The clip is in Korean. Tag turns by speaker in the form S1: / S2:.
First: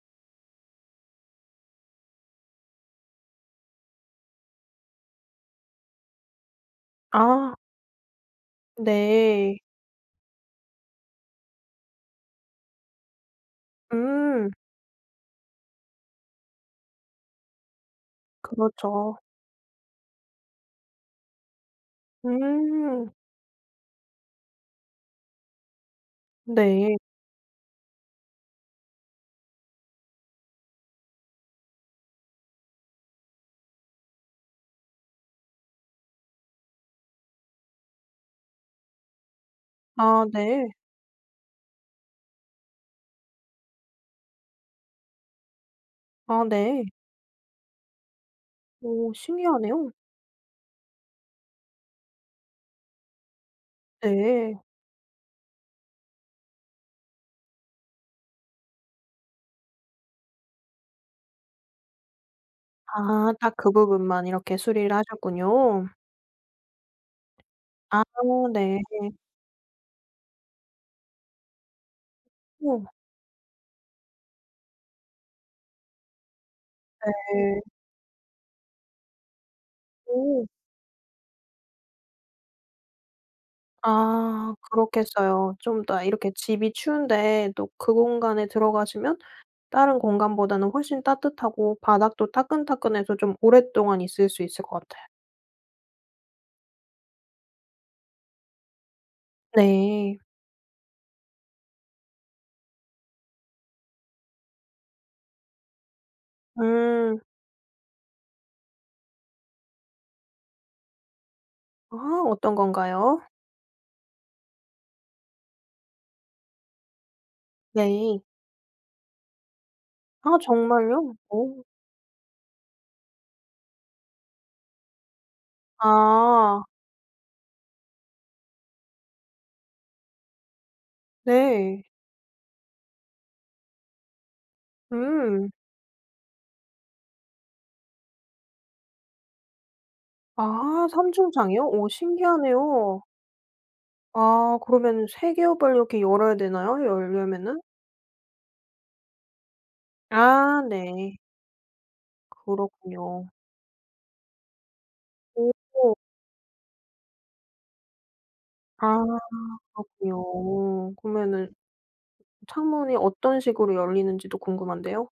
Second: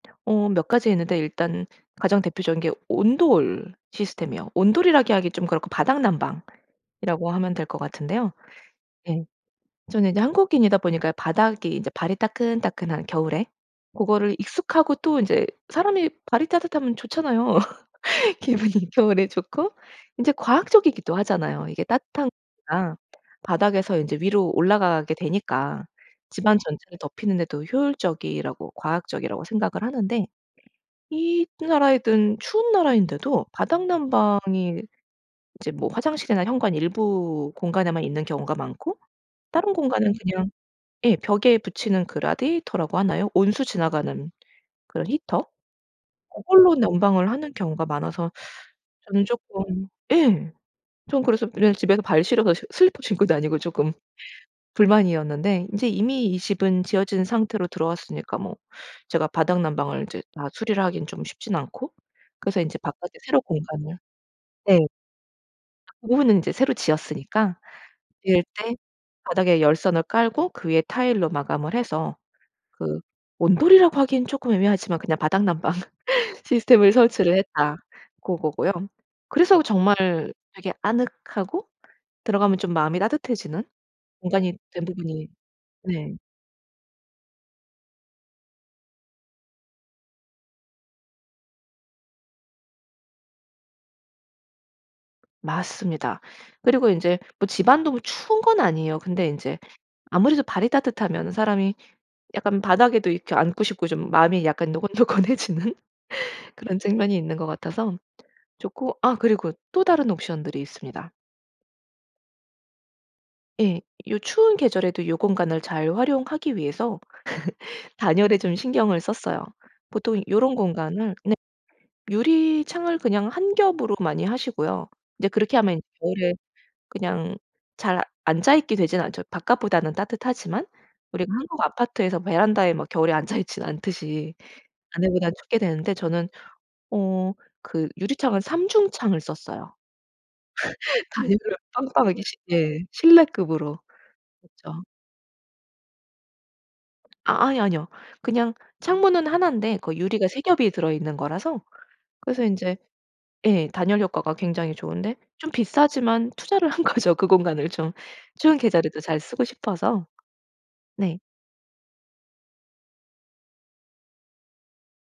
S1: 어 몇 가지 있는데 일단 가장 대표적인 게 온돌 시스템이요. 온돌이라기 하기 좀 그렇고 바닥난방이라고 하면
S2: 아.
S1: 될 것 같은데요. 예.
S2: 네.
S1: 저는 이제 한국인이다 보니까 바닥이 이제 발이 따끈따끈한 겨울에 고거를
S2: 음.
S1: 익숙하고 또 인제 사람이 발이 따뜻하면 좋잖아요 기분이.
S2: 그렇죠.
S1: 겨울에 좋고 이제 과학적이기도 하잖아요. 이게 따뜻한 공기가
S2: 음.
S1: 바닥에서 이제 위로 올라가게 되니까 집안
S2: 네.
S1: 전체를 덮히는 데도 효율적이라고 과학적이라고 생각을 하는데 이 나라이든 추운 나라인데도 바닥난방이 이제 뭐 화장실이나 현관 일부 공간에만 있는 경우가 많고 다른 공간은
S2: 아
S1: 그냥
S2: 네.
S1: 예 벽에 붙이는 그 라디에이터라고 하나요? 온수 지나가는 그런 히터?
S2: 아
S1: 고걸로
S2: 네.
S1: 난방을 하는 경우가 많아서
S2: 어
S1: 저는 쪼끔
S2: 신기하네요.
S1: 예 좀 그래서 [unintelligible] 집에서 발 시려서 슬리퍼 신고 다니고 쪼끔
S2: 네.
S1: 불만이었는데. 인제 이미 이 집은 지어진 상태로 들어왔으니까 뭐 제가 바닥난방을 이제 다 수리를 하기는 좀 쉽진 않고 그래서 이제 바깥에
S2: 아
S1: 새로
S2: 딱 그
S1: 공간을
S2: 부분만 이렇게
S1: 네.
S2: 수리를 하셨군요.
S1: 오후는 인제 새로 지었으니까
S2: 아
S1: 이럴 때
S2: 네.
S1: 바닥에 열선을 깔고 그 위에 타일로 마감을 해서
S2: 네.
S1: 그 온돌이라고 하기엔 쪼끔 애매하지만 그냥 바닥난방 시스템을 설치를
S2: 네.
S1: 했다. 고거고요. 그래서 정말
S2: 네.
S1: 되게 아늑하고 들어가면 좀 마음이 따뜻해지는
S2: 아
S1: 공간이 된 부분이
S2: 그렇겠어요. 좀 이따
S1: 네.
S2: 이렇게 집이 추운데 또 그 공간에 들어가시면 다른 공간보다는 훨씬 따뜻하고 바닥도 따끈따끈해서 좀 오랫동안 있을 수 있을 것 같아요.
S1: 맞습니다. 그리고 인제 뭐 집안도 추운 건 아니에요. 근데 인제
S2: 네.
S1: 아무래도 발이 따뜻하면은 사람이 약간 바닥에도 이렇게 앉고 싶고 좀 마음이 약간 노곤노곤해지는 그런 측면이
S2: 음.
S1: 있는 것 같아서 좋고 아 그리고 또 다른 옵션들이 있습니다.
S2: 아 어떤 건가요?
S1: 예. 요 추운 계절에도 요 공간을 잘 활용하기 위해서
S2: 네.
S1: 단열에 좀 신경을 썼어요. 보통
S2: 아
S1: 요런 공간을
S2: 정말요?
S1: 네
S2: 어.
S1: 유리창을 그냥 1 겹으로 많이 하시고요. 근데 그렇게 하면 겨울에
S2: 아.
S1: 그냥 잘 앉아 있게 되진 않죠. 바깥보다는 따뜻하지만 우리가 한국
S2: 네.
S1: 아파트에서 베란다에 뭐 겨울에 앉아 있진 않듯이 안에 보단
S2: 음.
S1: 춥게 되는데 저는 어 그 유리창은 삼중창을 썼어요.
S2: 아 3
S1: 다 일부러
S2: 중창이요? 어
S1: 빵빵하게 시 예.
S2: 신기하네요.
S1: 실내급으로
S2: 아
S1: 했죠.
S2: 그러면은 3 겹을 이렇게 열어야 되나요?
S1: 아 아이
S2: 열려면은.
S1: 아니요. 그냥 창문은 1 인데 그 유리가 3
S2: 아
S1: 겹이 들어있는
S2: 네.
S1: 거라서 그래서 인제
S2: 그렇군요.
S1: 예 단열 효과가 굉장히 좋은데 좀
S2: 어어.
S1: 비싸지만 투자를 한 거죠. 그 공간을 좀 좋은
S2: 아
S1: 계절에도 잘 쓰고 싶어서.
S2: 그렇군요.
S1: 네.
S2: 그러면은 창문이 어떤 식으로 열리는지도 궁금한데요.